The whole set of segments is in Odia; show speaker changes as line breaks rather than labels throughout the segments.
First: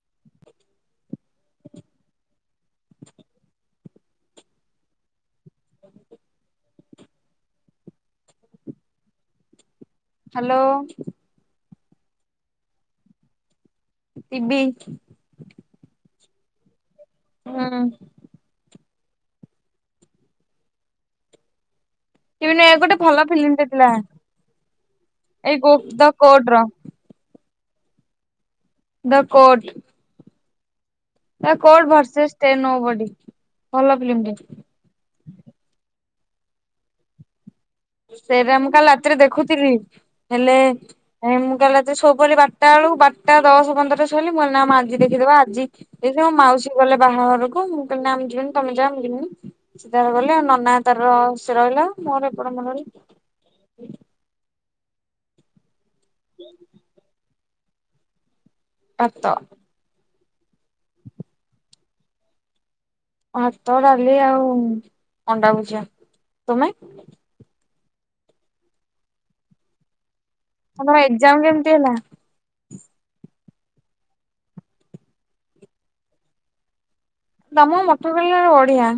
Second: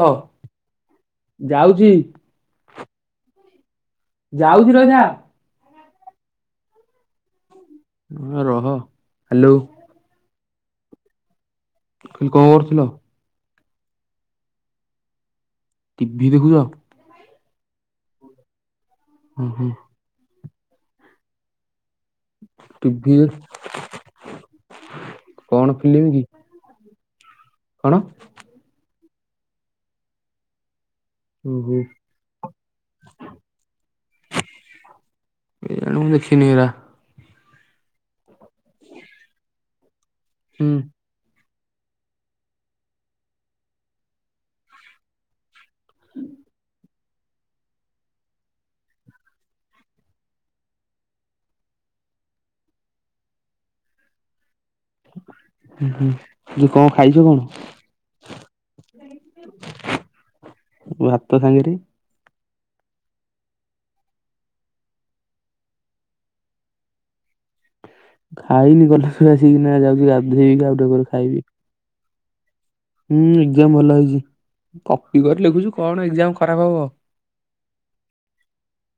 ହ ଯାଉଛି। ଯାଉଛି ରହିଥା। ରହ ହ୍ୟାଲୋ।
ହ୍ୟାଲୋ।
କଣ କରୁଥିଲ।
ଟିବି।
ଟିଭି ଦେଖୁଛ।
ହୁଁ।
ହୁଁ ହୁଁ।
ଏବେ ନୂଆ ଗୋଟେ
ଟିଭି
ଭଲ ଫିଲ୍ମଟେ ଥିଲା ଏଇ
କଣ ଫିଲ୍ମ
ଦ
କି
କୋର୍ଟ ର।
କଣ।
The court. ଦ
ଓହୋ
କୋର୍ଟ ଭର୍ସେସ ଟେନ୍ ଠ ବଡ଼ି ଭଲ ଫିଲ୍ମଟେ।
କେଜାଣି ମୁଁ ଦେଖିନି ଏଇଗୁରା।
ସେରା ମୁଁ କାଲି ରାତିରେ ଦେଖୁଥିଲି ହେଲେ।
ହୁଁ
ନାଇଁ ମୁଁ କାଲି ରାତିରେ ଶୋଇପଡ଼ିଲି ବାରଟା ବେଳକୁ ବାରଟା ଦଶ ପନ୍ଦର ରେ ଶୋଇଲି ମୁଁ ଆଜି ଦେଖିଦେବା ଆଜି। ଏ ଯୋଉ ମାଉସୀ ଗଲେ ବାହାଘରକୁ ମୁଁ କହିଲି ନା ମୁଁ ଯିବିନି ତମେ ଯା ମୁ ଯିବିନି। ସେ ତାର ଗଲେ ଆଉ ନନା ତାର ସେ ରହିଲା ମୋର ଏପଟେ ମୁଁ ରହିଲି।
ହୁଁ ହୁଁ ଇଏ କଣ ଖାଇଛ କଣ।
ଭାତ।
ଭାତ ସାଙ୍ଗରେ।
ଭାତ ଡାଲି ଆଉ ଅଣ୍ଡା ଭୁଜିଆ ତମେ।
ଖାଇନି ଗଲେ ସେ ଆସିକିନା ଯାଉଛି। ଗାଧେଇବି ଆଉ ଟିକେ ପରେ
ଆପଣଙ୍କ
ଖାଇବି।
ଏକ୍ଜାମ କେମିତି ହେଲା।
ହୁଁ ଏକ୍ଜାମ୍ ଭଲ ହେଇଛି କପି କରି ଲେଖୁଛି କଣ ଏକ୍ଜାମ୍ ଖରାପ ହବ।
ତମକୁ ମଟରକୋଲାରେ ବଢିଆ।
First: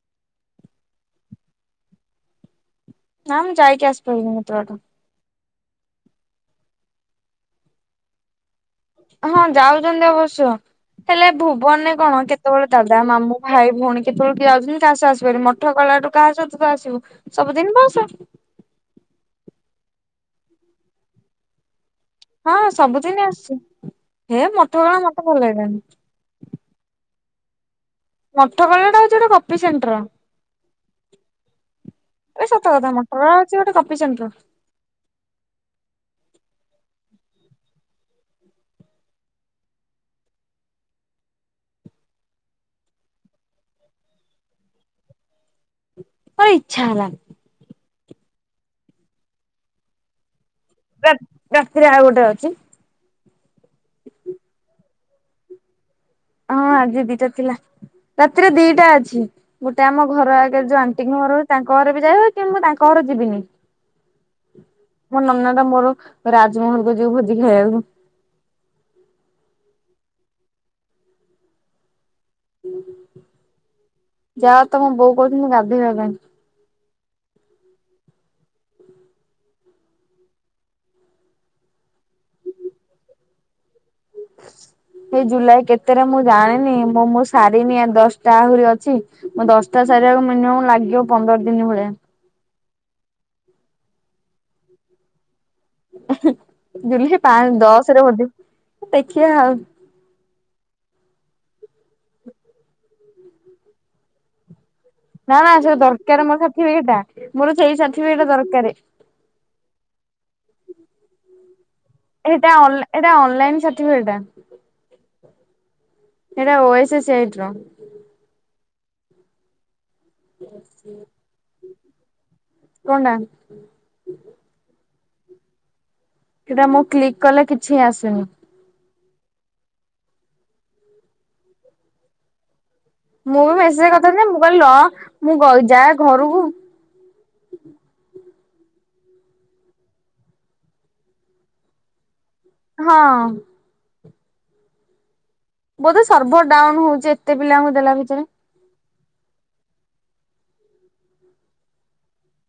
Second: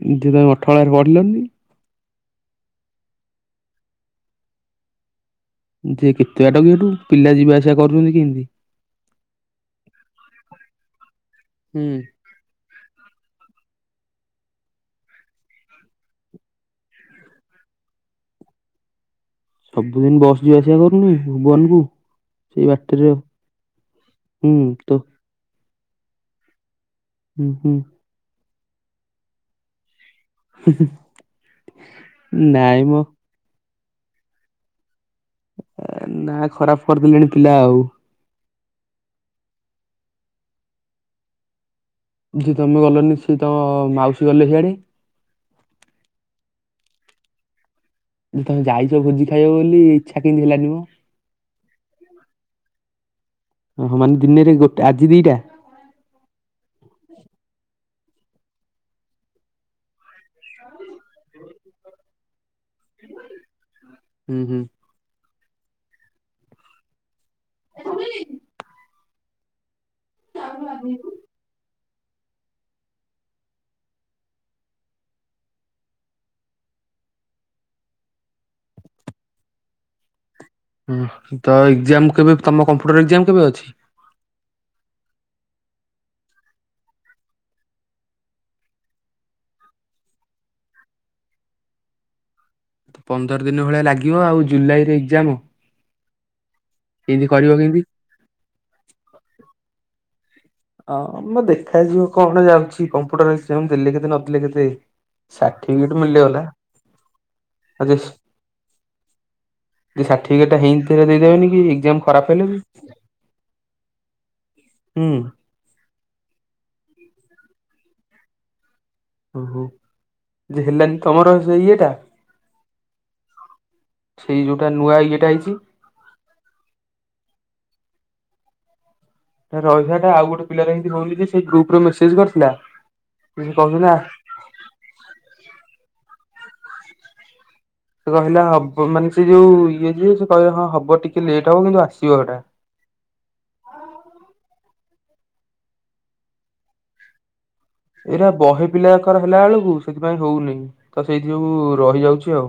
ଏମିତି ତମେ ଅଠରନଳା ରେ ପଢିଲନି।
ନାଁ ମୁଁ ଯାଇକି ଆସି ପାରିବିନି ଏତେ ବାଟ।
ଯେ କେତେ ବାଟ କି ଏଇଠୁ ପିଲା ଯିବାଆସିବା କରୁଛନ୍ତି କେମିତି‌।
ହଁ ଯାଉଛନ୍ତି ଅବଶ୍ୟ ହେଲେ
ହୁଁ
ଭୁବନରେ କଣ କେ। କେତେବେଳେ ଦାଦା ମାମୁଁ ଭାଇ ଭଉଣୀ କେତେବେଳେ କିଏ ଆଉଛନ୍ତି କାହା ସହ ଆସିପାରିବୁ ମଠ ଗଲାଠୁ କାହା ସ ତୁ ଆସିବୁ। ସବୁଦିନ ବସ୍।
ସବୁଦିନ ବସ୍ ଯିବା ଆସିବା କରୁନି ଭୁବନ କୁ।
ହଁ ସବୁଦିନ ଆସିୁଛି ହେ
ହୁଁ
ମତେ
ତ
କଣ ମତେ ଭଲ ଲାଗିଲାଣି।
ହୁଁ ହୁଁ।
ମଠ କଲେଜ୍ ଟା ସେଟା ହଉଛି ଗୋଟେ କପି ସେଣ୍ଟର। ଆବେ ସତ
ନାଇଁ
କଥା
ମ
ମଟର ଅଛି ଗୋଟେ କପିସେଣ୍ଟର।
ନାଁ ଖରାପ କରିଦେଲେଣି ପିଲା ଆଉ। ଯିଏ ତୁମେ ଗଲନି ସିଏ ତମ ମାଉସୀ ଗଲେ ସିଆଡେ।
ମୋ ଇଚ୍ଛା ହେଲାନି।
ତମେ ଯାଇଛ ଭୋଜି ଖାଇବ ବୋଲି ଇଚ୍ଛା କେମିତି ହେଲାନି ମ।
ରାତ୍ ରାତିରେ ଆଉ ଗୋଟେ ଅଛି।
ଓହୋ ମାନେ ଦିନରେ ଗୋଟେ ଆଜି ଦିଇଟା।
ହଁ ଆଜି ଦିଇଟା ଥିଲା। ରାତିରେ ଦିଟା ଅଛି ଗୋଟେ ଆମ ଘର ଆଗରେ ଯୋଉ ଆଣ୍ଟିଙ୍କ ଘର ତାଙ୍କ ଘରେ ବି ଯାଏ କିନ୍ତୁ ମୁଁ ତାଙ୍କ। ତାଙ୍କ ଘରକୁ ଯିବିନି।
ହୁଁ ହୁଁ
ମୋ ନନା ର ମୋର ରାଜମହଲକୁ ଯିବୁ ଭୋଜି ଖାଇବାକୁ।
କୁଆଡେ ଯାଇଥିଲୁ। ଯାଉନୁ ଗାଧେଇବୁ।
ଯା ତମ ବୋଉ କହୁଚିନି କଣ ଗାଧୋଇବା ପାଇଁ। ହୁଁ।
ହୁଁ ତ ଏକ୍ଜାମ କେବେ ତମ କମ୍ପ୍ୟୁଟରେ ଏକ୍ଜାମ କେବେ ଅଛି
ସେଇ ଜୁଲାଇ କେତେ ରେ ମୁଁ ଜାଣିନି ମୁଁ ମୁଁ ସାରିନି ଆ ଦଶଟା ଆହୁରି ଅଛି। ମୋ ଦଶଟା ସାରିବାକୁ ମିନିମମ୍ ଲାଗିବ ପନ୍ଦର ଦିନ ଭଳିଆ।
ପନ୍ଦର ଦିନ ଭଳିଆ ଲାଗିବ ଆଉ ଜୁଲାଇରେ ଏକ୍ଜାମ।
ର୍ହୁ ଜୁଲାଇ
କେମିତି କରିବ
ପାଞ୍ଚ
କେମିତି?
ଦଶରେ ବୋଧେ ଦେଖିବା ଆଉ।
ହଁ ମ ଦେଖା ଯିବ କଣ ଯାଉଛି କମ୍ପ୍ୟୁଟର ଏକ୍ସଯାମ୍ ଦେଲେ କେତେ ନଦେଲେ କେତେ।
ନା ନା ସେଟା
ସାର୍ଟିଫିକେଟ
ଦରକାରେ
ମିଳିଗଲା
ମୋର ସାର୍ଟିଫିକେଟ ଟା ମୋର ସେଇ
ଆଉ
ସାର୍ଟିଫିକେଟା ଦରକାରେ।
ସାର୍ଟିଫିକେଟ୍ ଟା ହେଇଥିରେ ଦେଇଦେବେନି କି। ଏକ୍ଜାମ ଖରାପ ହେଲେ
ଏଇଟା
ବି।
ଏଇଟା ଅନଲାଇନ ସାର୍ଟିଫିକେଟ୍ ଟା।
ହୁଁ
ସେଇଟା ଓ ଏସ୍ ସେଟ୍ ର।
ଓହୋ ଯେ ହେଲାନି ତମର ସେ ଇଏ ଟା।
କଣଟା
ସେଇ ଯୋଉଟା ନୂଆ ଇଏଟା ହେଇଛି।
ସେଇଟା ମୁଁ କ୍ଲିକ୍ କଲେ କିଛି ଆସୁନି।
ରହିବା ଟା ଆଉ ଗୋଟେପିଲା ର ଏମିତି ହଉନି ଯେ ସେଇ ଗ୍ରୁପରେ ମେସେଜ କରିଥିଲା।
ମୁଁ
ସେ
ବି ମେସେଜ
କହୁଥିଲା
କରିଥାନ୍ତି ମୁଁ କହିଲି ରହ ମୁଁ ଯାଏ ଘରକୁ।
ସେ କହିଲା ହବ ମାନେ ସେ ଯୋଉ ଇଏ ଯିବେ ସେ କହିଲେ ହଁ ହବ ଟିକେ ଲେଟ୍ ହବ କିନ୍ତୁ ଆସିବ ସେଇଟା
ହଁ ବୋଧେ ସର୍ଭର ଡାଉନ ହଉଛି। ଏତେପିଲାଙ୍କୁ ଦେଲା ଭିତରେ
ଏଇଟା ବହେ ପିଲାଙ୍କର ହେଲା ବେଳକୁ ସେଥିପାଇଁ ହଉନି ତ ସେଇ ଯୋଗୁ ରହିଯାଉଛି ଆଉ।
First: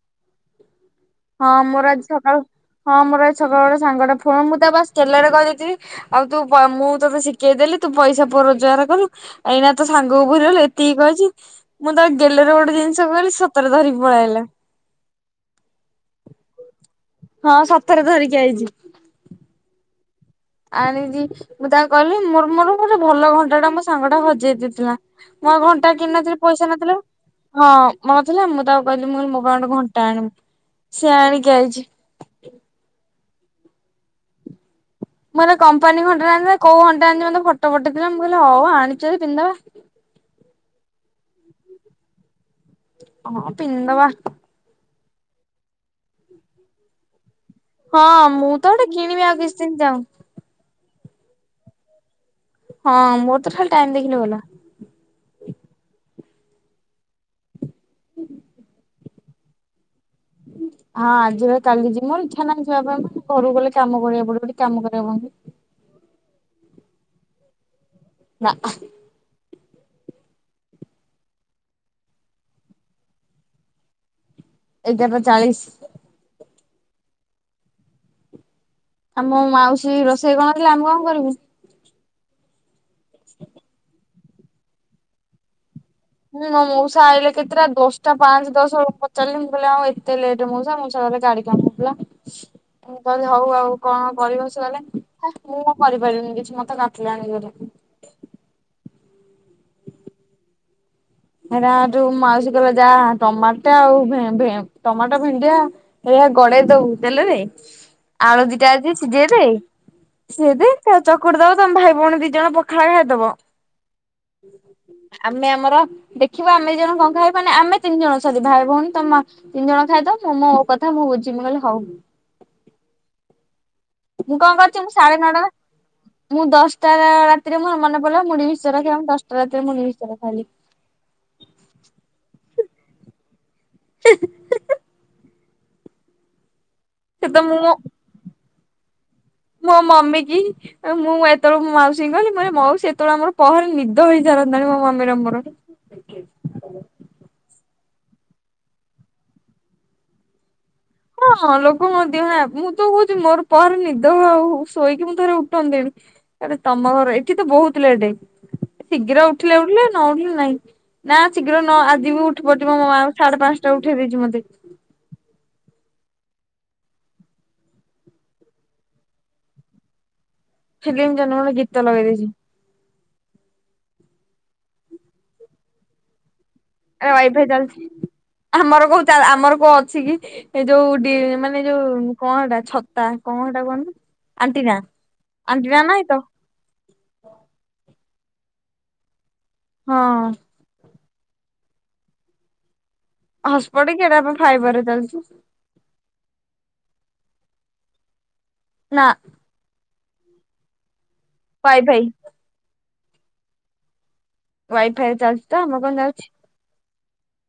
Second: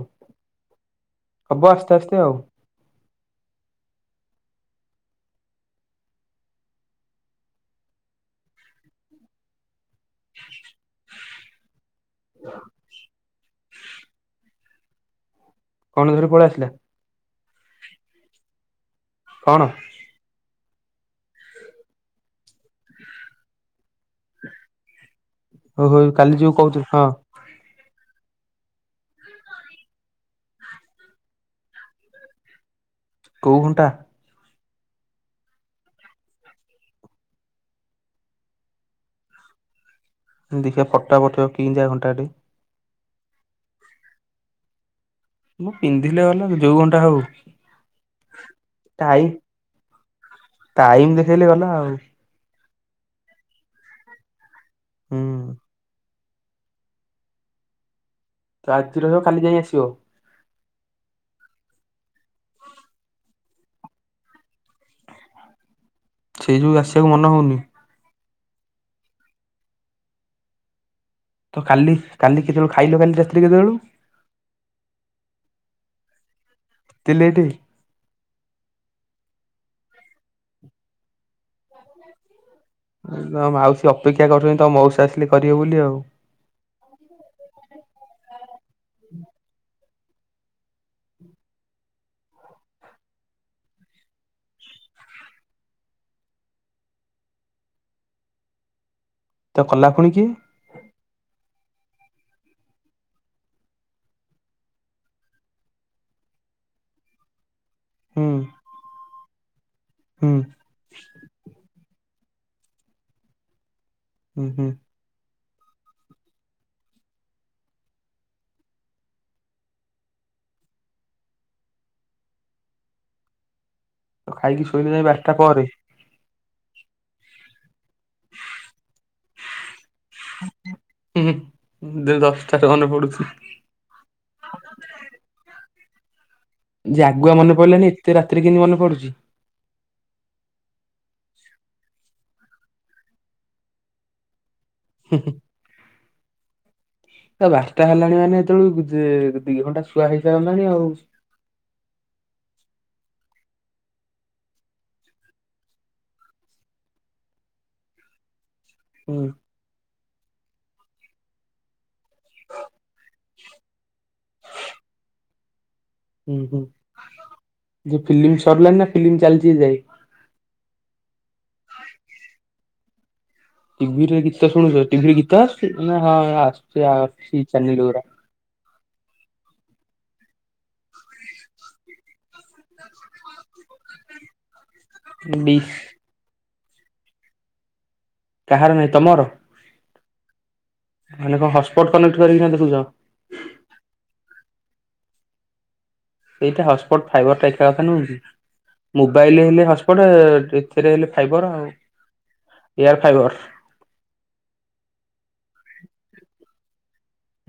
ହଁ
ହବ
ମୋର
ଆସ୍ତେ
ଆଜି
ଆସ୍ତେ ଆଉ
ସକାଳ ହଁ ମୋର ଆଜି ସକାଳୁ ଗୋଟେ ସାଙ୍ଗଟେ ଫୋନ ମୁଁ ତାକୁ ଗେଲ୍ହରେ କହିଦେଇଚି ଆଉ ତୁ ମୁଁ ତୋତେ ଶିଖେଇଦେଲି ତୁ ପଇସା ରୋଜଗାର କଲୁ। ଏଇନା ତୋ ସାଙ୍ଗକୁ ଭୁଲିଗଲି ଏତିକି କହିଛି ମୁଁ ତାକୁ ଗେଲରେ ଗୋଟେ ଜିନିଷ କହିଲି ସତରେ ଧରିକି ପଳିଆଇଲା।
କଣଧରି ପଳି ଆସିଲା।
ହଁ ସତରେ ଧରିକି ଆଇଛି।
କଣ
ଆଣିଚି ମୁଁ ତାଙ୍କ କହିଲି ମୋର ମୋର ଗୋଟେ ଭଲ ଘଣ୍ଟା ଟା ମୋ ସାଙ୍ଗ ଟା ହଜେଇ ଦେଇଥିଲା। ମଁ ଆଉ ଘଣ୍ଟା
ଓହୋ
କିଣି
କାଲି
ନଥିଲି
ଯୋଉ
ପଇସା
କହୁଥିଲୁ
ନଥିଲା
ହଁ
ହଁ ମୋରଥିଲା ମୁଁ ତାକୁ କହିଲି ମୋ ପାଇଁ ଗୋଟେ ଘଣ୍ଟା ଆଣିବୁ ସିଏ ଆଣିକି ଆଇଛି।
କୋଉ ଘଣ୍ଟା।
ମୁଁ କହିଲି କପାନୀ ଘଣ୍ଟା ଆଣିଲ ନା କଉ ଘଣ୍ଟା ଆଣିଛ ମତେ ଫଟୋ ପଠେଇ ଥିଲା ମୁଁ କହିଲି ହଉ ଆଣିଚ ପିନ୍ଧିଦବା।
ଦେଖିବା ଫଟ ଟା ପଠେଇବ କେମିତିକା ଘଣ୍ଟାଟେ।
ହଁ ପିନ୍ଧିଦବା।
ପିନ୍ଧିଲେ ଗଲା ଯୋଉ ଘଣ୍ଟା ହଉ।
ହଁ ମୁଁ ତ ଗୋଟେ
ଟାଇ
କିଣିବି ଆଉ କିଛି ଦିନ ଯାଉ।
ଟାଇମ ଦେଖେଇଲେ ଗଲା ଆଉ
ହଁ ମୋର ତ ଖାଲି ଟାଇମ ଦେଖିଲେ ଗଲା।
ହୁଁ ତ ଆଜି ରହିବ ଖାଲି ଯାଇ ଆସିବ
ହୁଁ ହଁ ଆଜି କାଲି ଯିବ ମୋର ଇଚ୍ଛା ନାହିଁ ଜିବା ପାଇଁ ଘରକୁ ଗଲେ କାମ କରିବାକୁ ପଡିବ ଏଠି କାମ କରିବାକୁ ପଡୁନି।
ସେଇ ଯୋଗୁଁ ଆସିବାକୁ ମନ ହଉନି।
ନା ଆ
ତ କାଲି କାଲି କେତେବେଳେ ଖାଇଲ କାଲି ରାତିରେ କେତେବେଳୁ
ଏଗାରଟା ଚାଳିଶ
ଏତେ ଲେଟେ
ଆମ ମାଉସୀ ରୋଷେଇ କରି ନଥିଲା ଆମେ କଣ କରିବୁ?
ମାଉସୀ ଅପେକ୍ଷା କରୁଛନ୍ତି ତମ ମଉସା ଆସିଲେ କରିବେ ବୋଲି ଆଉ
ହୁଁ ମୋ ମଉସା ଆଇଲେ କେତେଟା ଦଶଟା ପାଞ୍ଚ ଦଶ ପଚାରିଲି ମୁଁ କଲି ଆଉ ଏତେ ଲେଟେ ମଉସା ମଉସା କହିଲେ ଗାଡି କାମ ହୋଉଥିଲା। ମୁଁ କହିଲି ହୋଉ ଆଉ କଣ କରିବା ଚାଲେ ହେ ମୁଁ କରିପାରିଲିନି କିଛି ମତେ କାଟିଲାଣି ଜୋରେ।
ତ କଲା ପୁଣି କିଏ?
ହେଇଟା ଯୋଉ ମାଉସୀ କହିଲେ ଯା ଟମାଟ ଆଉ ଭେ ଭେ ଟମାଟ ଭେଣ୍ଡିଆ ଏୟା ଗଡେଇ ଦବୁ ତେଲରେ
ହୁଁ
ଆଳୁ ଦିଟା ଅଛି ସିଝେଇଦେ
ହୁଁ
ସିଝେଇଦେ। ଚ଼କୁଟି ଦବ ତମ ଭାଇ ଭଉଣୀ ଦି ଜଣ ପଖାଳ ଖାଇଦବ।
ହୁଁ ହୁଁ
ଆମେ ଆମର ଦେଖିବ ଆମେ ଦି ଜଣ କଁ ଖାଇବୁ ମାନେ ଆମେ ତିନି ଜଣ ସରି ଭାଇ ଭଉଣୀ ତମ ତିନି ଜଣ ଖାଇଦବ ମୁଁ ମୋ କଥା ମୁଁ ବୁଝି ବି ମୁଁ କହିଲି ହୋଉ।
ତ
ମୁଁ କଣ
ଖାଇକି
କରିୁଛି
ଶୋଇଲେ
ମୁଁ
ଯାଇ
ସାଢେ
ବାରଟା
ନଅଟା
ପରେ
ମୁଁ ଦଶଟା ରାତିରେ ମୋର ମନେ ପଡିଲା ମୁଢ଼ି ମିଶ୍ଚର ଖାଇବାକୁ ମୁଁ ଦଶଟା ରାତିରେ ମୁଢ଼ି ମିଶ୍ଚର ଖାଇଲି।
ଉଁ ହୁଁ ଦିନ ଦଶଟାରେ ମନେ ପଡୁଛି।
[unintelligible]
ଯେ
ସେ
ଆଗୁଆ
ତ
ମନେ
ମୁଁ ମୋ
ପଇଲାନି ଏତେ ରାତିରେ କେମିତି ମନେ ପଡୁଛି?
ମୋ ମମି କି ଆଉ ମୁଁ ଏତେବେଳକୁ ମୁଁ ମାଉସୀଙ୍କି କହିଲି ମୁଁ କହିଲି ମାଉସୀ ଏତେବେଳକୁ ଆମର ପହରେ ନିଦ ତ ହେଇ ସାରନ୍ତାଣି ମୋ ମାମିର ମୋର।
ତ ବାରଟା ହେଲାଣି ମାନେ ଏତେବେଳୁ ଦି ଘଣ୍ଟା ଶୁଆ ହେଇସାରନ୍ତାଣି ଆଉ।
ହଁ ଲୋକଙ୍କ ଦେହ ମୁଁ ତ କହୁଛିି ମୋର ପହରେ ନିଦ ଆଉ ଶୋଇକି ମୁଁ ଥରେ ଉଠନ୍ତିଣି। ତମ ଘର ଏଠି ତ ବହୁତ ଲେଟ୍
ହୁଁ
ଶୀଘ୍ର ଉଠିଲେ ଉଠିଲେ ନ ଉଠିଲେ ନାଇଁ। ନା ଶୀଘ୍ର ନ ଆଜି ବି ଉଠି ପଡିଛି ମୋ ମାଁ ସାଢେ ପାଞ୍ଚଟା ଉଠେଇ ଦେଇଛି ମତେ।
ହୁଁ ହୁଁ ଯେ ଫିଲ୍ମି ସରିଲାଣିି ନା ଫିଲ୍ମି ଚାଲିଛି ଏଯାଏଁ?
ଫିଲ୍ମଟା ନୁହେଁ ଗୀତ ଲଗେଇ ଦେଇଛି।
ଟିଭିରେ ଗୀତ ଶୁଣୁଛ ଟିଭିରେ ଗୀତ ଆସୁଛି। ନା ହଁ ଆସୁଛି
ଆରେ
ଆସୁଛି
ୱାଇଫାଇ ଚାଲିଛି
ଚେନାଲ୍ ଗୁଡା।
ଆମର କୋଉ ଚା ଆମର କୋଉ ଅଛି କି? ଏଇ ଯୋଉ ଡି ମାନେ ଯୋଉ କଣ ଏଟା ଛତା କଣ ସେଟା କହନ୍ତି ଆଣ୍ଟିନା।
ଡିସ୍
ଆଣ୍ଟିନା ନାହିଁ ତ?
କାହାର ନାହିଁ ତମର?
ହଁ।
ମାନେ କଣ ହଟସ୍ପଟ କନେକ୍ଟ କରିକିନା ଦେଖୁଛ?
ହସ୍‌ପଟ କି ଏଇଟା ଆମର ଫାଇବର ଚାଲିଛି।
ସେଇଟା ହସ୍‌ପଟ ଫାଇବରଟା ଏକା କଥା ନୁହଁକି
ନା
ମୋବାଇଲ ହେଲେ ହସ୍‌ପଟ। ସେଥିରେ ହେଲେ ଫାଇବର ଆଉ
ୱାଇ ଫାଇ
ଏୟାର ଫାଇବର।
ୱାଇଫାଇରେ ଚାଲିଛି ତ ଆମ କଣ ଯାଉଛି।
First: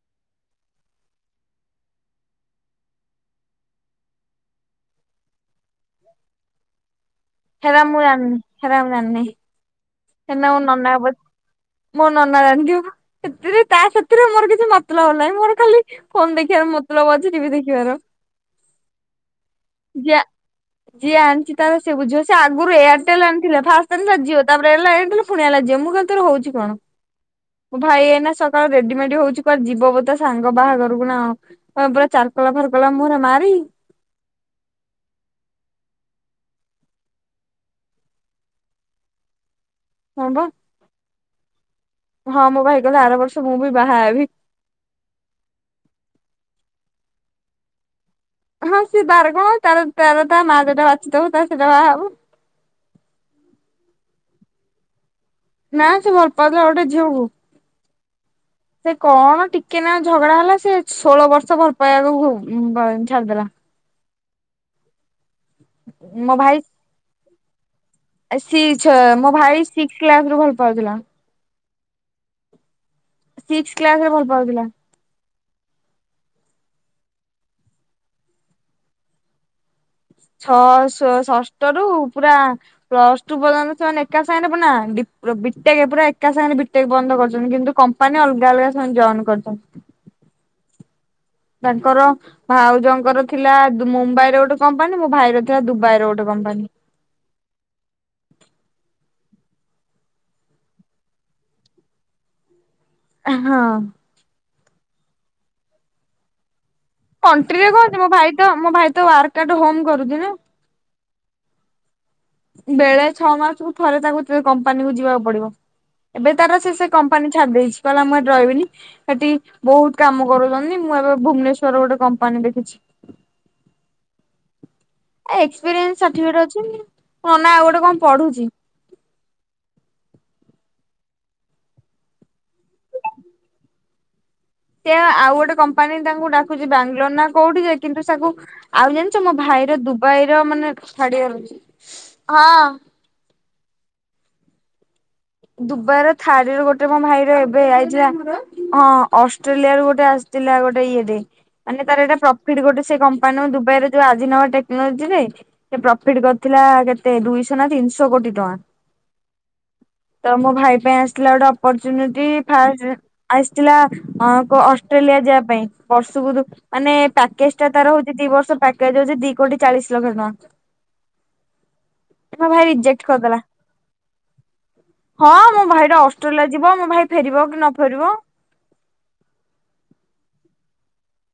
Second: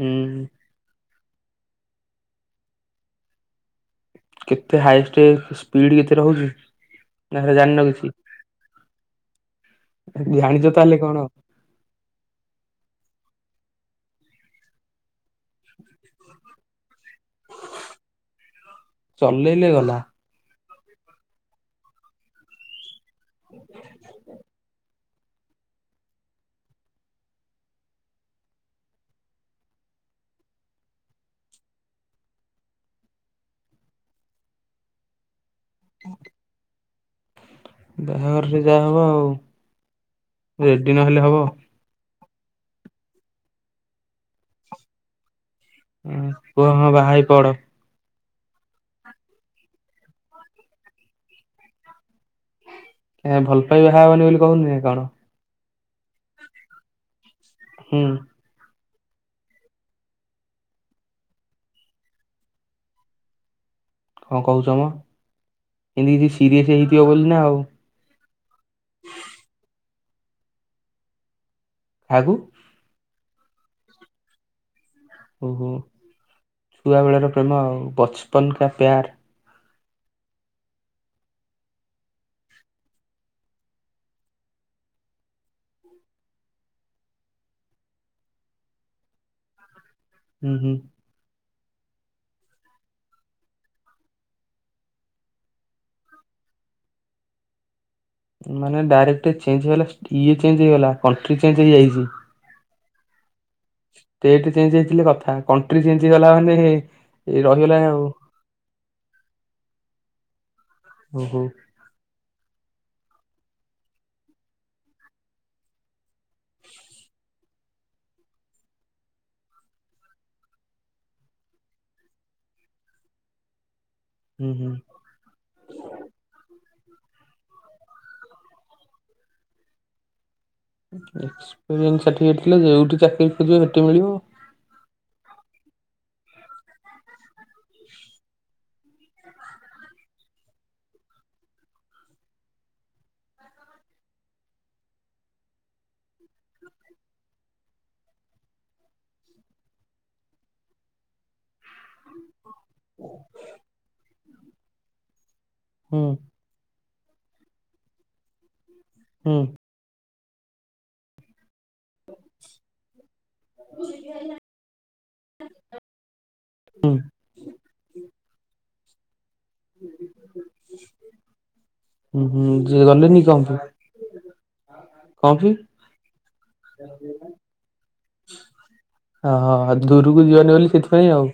ହୁଁ ହୁଁ। କେତେ ହାଇ ଷ୍ଟେପ୍ ସ୍ପିଡ କେତେ ରହୁଛି? ନା
ହେରା
ଜାଣିନ
ମୁଁ
କିଛି
ଜାଣିନି ହେରା ମୁଁ ଜାଣିନି? ଏଟା ମୋ
ଜାଣିଛ
ନନା
ତାହେଲେ
ପ
କଣ
ମୋ ନନା ଜାଣିଥିବ? ସେଥିରେ ତା ସେଥିରେ ମୋର କିଛି ମତଲବ ନାହିଁ। ମୋର ଖାଲି ଫୋନ ଦେଖିବାର ମତଲବ ଅଛି। ଟିଭି ଦେଖିବାର
ଚଲେଇଲେ ଗଲା
ଯା। ଯିଏ ଆଣିଛି ତାର ସିଏ ବୁଝିବ। ସେ ଆଗରୁ ଏୟାରଟେଲ ଆଣିଥିଲା ଫାଷ୍ଟ ଆଣିଲିଅ ଜିଓ ତା କାଇଁ ଆଣିଥିଲୁ ପୁଣି ଆଣିଲା ଜିଓ। ମୁଁ ତରେ ହଉଛି କଣ? ମୋ ଭାଇ ଏଇନା ସକାଳୁ ରେଡିମେଡି ହଉଛି କୁଆଡ ଯିବ ବୋଧେ ତା ସାଙ୍ଗ ବାହାଘରକୁ ନା ଆଉ। ହଁ ପୁରା ଚାର ପଲା ଫାର ପଲା ମୁହଁରେ ମାରି।
ଆଜ୍ [inaudible] ବାହାଘରରେ ଯାହାହବ ଆଉ।
ହଁ ବା।
ରେଡି ନହେଲେ ହବ?
ହଁ ମୋ ଭାଇ କହିଲା ଆର ବର୍ଷ ମୁଁ ବି ବାହା ହେବି।
କୁହ ହଁ ବାହା ହେଇ ପଡ।
ହଁ ସିଏ ବାର କଣ ତାର ତାର ତା ମା ଯୋଉଟା ବାଛିଦବ ତାର ସେଇଟା ବାହା ହବ।
ଏ ଭଲ ପାଇ ବାହା ହବନି ବୋଲି କହୁନି ନା କଣ?
ନା ସେ ଭଲ ପାଉଥିଲା ଗୋଟେ ଝିଅକୁ।
ହୁଁ।
ସେ କଣ ଟିକେ ନାକୁ ଝଗଡା ହେଲା ସେ ଷୋଳ ବର୍ଷ ଭଲ ପାଇବାକୁ ବୁ ଛାଡିଦେଲା।
କଣ କହୁଛ ମ, ଏମତି କିଛି
ମୋ ଭାଇ
ସିରିଏସ ହେଇଥିବ ବୋଲି ନା ଆଉ।
ସି ଛ ମୋ ଭାଇ ସିକ୍ସ କ୍ଲାସ ରୁ ଭଲ ପାଉଥିଲା।
କାହାକୁ?
ସିକ୍ସ କ୍ଲାସ ରେ ଭଲ ପାଉଥିଲା।
ଓହୋ ଛୁଆ ବେଳ ର ପ୍ରେମ ଆଉ, ବଚପନ କା ପ୍ୟାର।
ଛଅ ଷ ଷଷ୍ଠ ରୁ ପୁରା ପ୍ଲସ ଟୁ ପର୍ଯ୍ୟନ୍ତ ସେମାନେ ଏକା ସାଙ୍ଗରେ ପୁନା ଡ଼ି ବିଟେକ୍ ପୁରାଏକା ସାଙ୍ଗେ ବିଟେକ ପର୍ଯ୍ୟନ୍ତ କରିଚନ୍ତି କିନ୍ତୁ କମ୍ପୁ ମ୍ପାନୀ ମାନେ ଅଲଗା ଅଲଗା ସେମାନେ ଜଏନ କରଛନ୍ତି।
ହୁଁ ହୁଁ।
ତାଙ୍କର ଭାଉଜଙ୍କର ଥିଲା ମୁମ୍ବାଇ ର ଗୋଟେ କମ୍ପାନୀ, ମୋ ଭାଇର ଥିଲା ଦୁବାଇ ର ଗୋଟେ କମ୍ପାନୀ।
ମାନେ ଡାଇରେକ୍ଟ ଚେଞ୍ଜ ହେଇଗଲା ଇଏ ଚେଞ୍ଜ ହେଇଗଲା କଣ୍ଟ୍ରି ଚେଞ୍ଜ ହେଇଯାଇଛି।
ଏ ହଁ।
ଷ୍ଟେଟ ଚେଞ୍ଜ ହେଇଥିଲେ କଥା କଣ୍ଟ୍ରି ଚେଞ୍ଜ ହେଇଗଲା ମାନେ
କଣ୍ଟ୍ରିରେ
ରହିଗଲା
କଣ ଅଛି
ଆଉ
ମୋ ଭାଇ ତ ମୋ ଭାଇ ତ ୱାର୍କ ଆଟ୍ ହୋମ କରୁଛି ନା।
ଓ ହୋ।
ବେଳେ ଛଅ ମାସକୁୁ ଥରେ ତାକୁ କମ୍ପାନୀ କୁ ଯିବାକୁ ପଡିବ। ଏବେ ତାର ସେ, ସେ କମ୍ପାନୀ ଛାଡି ଦେଇଛି କହିଲା ମୁଁ ଏଠି ରହିବିନି। ସେଠି ବହୁତ କାମ କରଉଛନ୍ତି, ମୁଁ ଏବେ ଭୁବନେଶ୍ଵର ଗୋଟେ କମ୍ପାନୀ ଦେଖିଛି। [unintelligible]
ହୁଁ ହୁଁ।
ଏ ଏକ୍ସପିରିଏନ୍ସ ସାଟିପିକେଟ ଅଛି। ହଁ ନା ଆଉ ଗୋଟେ କଣ ପଢୁଛି।
ଏକ୍ସପେରିଏନସ୍ ସାଟି ପିକେଟ୍ ଥିଲେ ଯୋଉଠି ଚାକିରି ଖୋଜିବ ସେଠି ମିଳିବ।
ସେ ଆଉ ଗୋଟେ କମ୍ପାନୀ ତାଙ୍କୁ ଡାକୁଛି ବାଙ୍ଗାଲୋର ନା କୋଉଠି ଯେ କିନ୍ତୁ ତାକୁ ଆଉ ଜାଣିଛ ମୋ ଭାଇର ଦୁବାଇ ର ମାନେ ଛାଡି ଆରୁଛି ହଁ ଦୁବାଇ ର ଥାଡି ର ଗୋଟେ ମୋ ଭାଇର ଏବେ ଆଇଥିଲା, ହଁ ଅଷ୍ଟ୍ରେଲିଆ ରୁ ଗୋଟେ ଆସି ଥିଲା ଗୋଟେ ଇଏ ଟେ ମାନେ ତାର ଏଇଟା ପ୍ରଫିଟ୍ ଗୋଟେ ସେ କମ୍ପାନୀର ଦୁବାଇରେ ଯୋଉ ଆଜିନୱ୍ଵା ଟେକ୍ନୋଲୋଜି ରେ ସେ
ହୁଁ
ପ୍ରଫିଟ୍ କର ଥିଲା କେତେ ଦୁଇଶହ ନା ତିନିଶହ କୋଟି ଟଙ୍କା।
ହୁଁ।
ତ ମୋ ଭାଇ ପାଇଁ ଆସିଥିଲା ଗୋଟେ ଅପରଚ୍ଯୁନିଟି ଫାଷ୍ଟ ଆସିଥିଲା ଅ କ ଅଷ୍ଟ୍ରେଲିଆ ଯିବା ପାଇଁ ବର୍ଷ କୁରୁ
ହୁଁ
ମାନେ ପ୍ୟାକେଜ ଟା ତାର ହଉଛି ଦି ବର୍ଷ ପ୍ୟାକେଜ ହଉଛି ଦି କୋଟି ଚାଳିଶ ଲକ୍ଷ
ହୁଁ
ଟଙ୍କା ମୋ
ହୁଁ
ଭାଇ
ଯିଏ
ରିଜେକ୍ଟ
ଗଲେନି
କରିଦେଲା।
କଣ ପାଇଁ
ହଁ
କଣ ପାଇଁ
ମୋ ଭାଇ ଟା ଅଷ୍ଟ୍ରେଲିଆ ଯିବ ମୋ ଭାଇ ଫେରିବ କି ନ ଫେରିବ।
ହ ହଁଉ ଦୂରକୁ ଯିବନି ବୋଲି ସେଥିପାଇଁ ଆଉ।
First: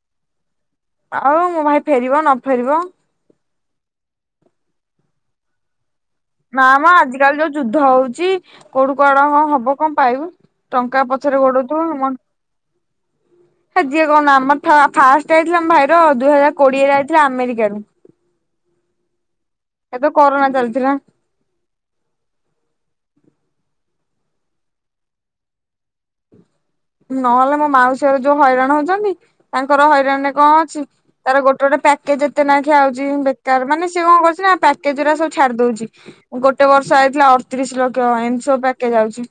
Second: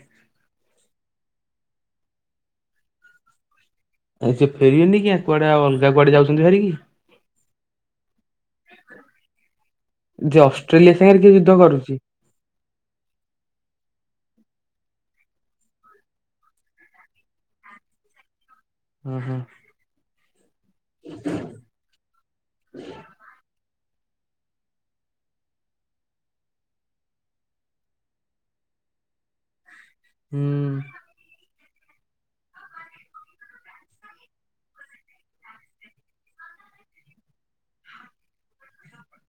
ଆଉ ମୋ ଭାଇ ଫେରିବ ନ ଫେରିବ।
ଆ ସେ ଫେରିବେନି କିଆଁ କୁଆଡେ ଆଉ ଅଲଗା କୁଆଡେ ଯାଉ
ନା ମା ଆଜି କାଲି ଯୋଉ ଯୁଦ୍ଧ ହଉଛି କୋଉଠୁ କୁଆଡେ କଣ ହବ କଣ ପାଇବୁ।
ଯେ ଅଷ୍ଟ୍ରେଲିଆ
ଟଙ୍କା
ସାଙ୍ଗରେ କିଏ
ପଛରେ
ଯୁଦ୍ଧ
ଗୋଡଉଥିବ
କରୁଛି?
ହ ସେ ଯିଏ କଣ ଆମର ଫାଷ୍ଟ ଆଇଥିଲା ଆମ ଭାଇର ଆଉ ଦୁଇ ହଜାର କୋଡିଏରେ ଆଇଥିଲା ଆମେରିକାରୁ।
ଓ ହ।
ସେବେ କରୋନା ଚାଲିଥିଲା।
[inaudible]
ନହେଲେ ମୋ ମାଉସି ଘର ଯୋଉ ହଇରାଣ ହଉଛନ୍ତି ତାଙ୍କର ହଇରାଣ ରେ କଣ
ହୁଁ।
ଅଛି? ତାର ଗୋଟେ ଗୋଟେ ପ୍ୟାକେଜ ଏତେ ନା ଖେ ଆଉଛି ବେକାର ମାନେ ସେ ଏ କଣ କରୁଛି ନା ପ୍ୟାକେଜ୍ ଗୁଡା ସବୁ ଛାଡି ଦଉଛି। ଗୋଟେ ବର୍ଷ ଆଇଥିଲା ଅଠତିରିଶ ଲକ୍ଷ ଏମିତି ସବୁ ପ୍ୟାକେଜ ଆଉଛି।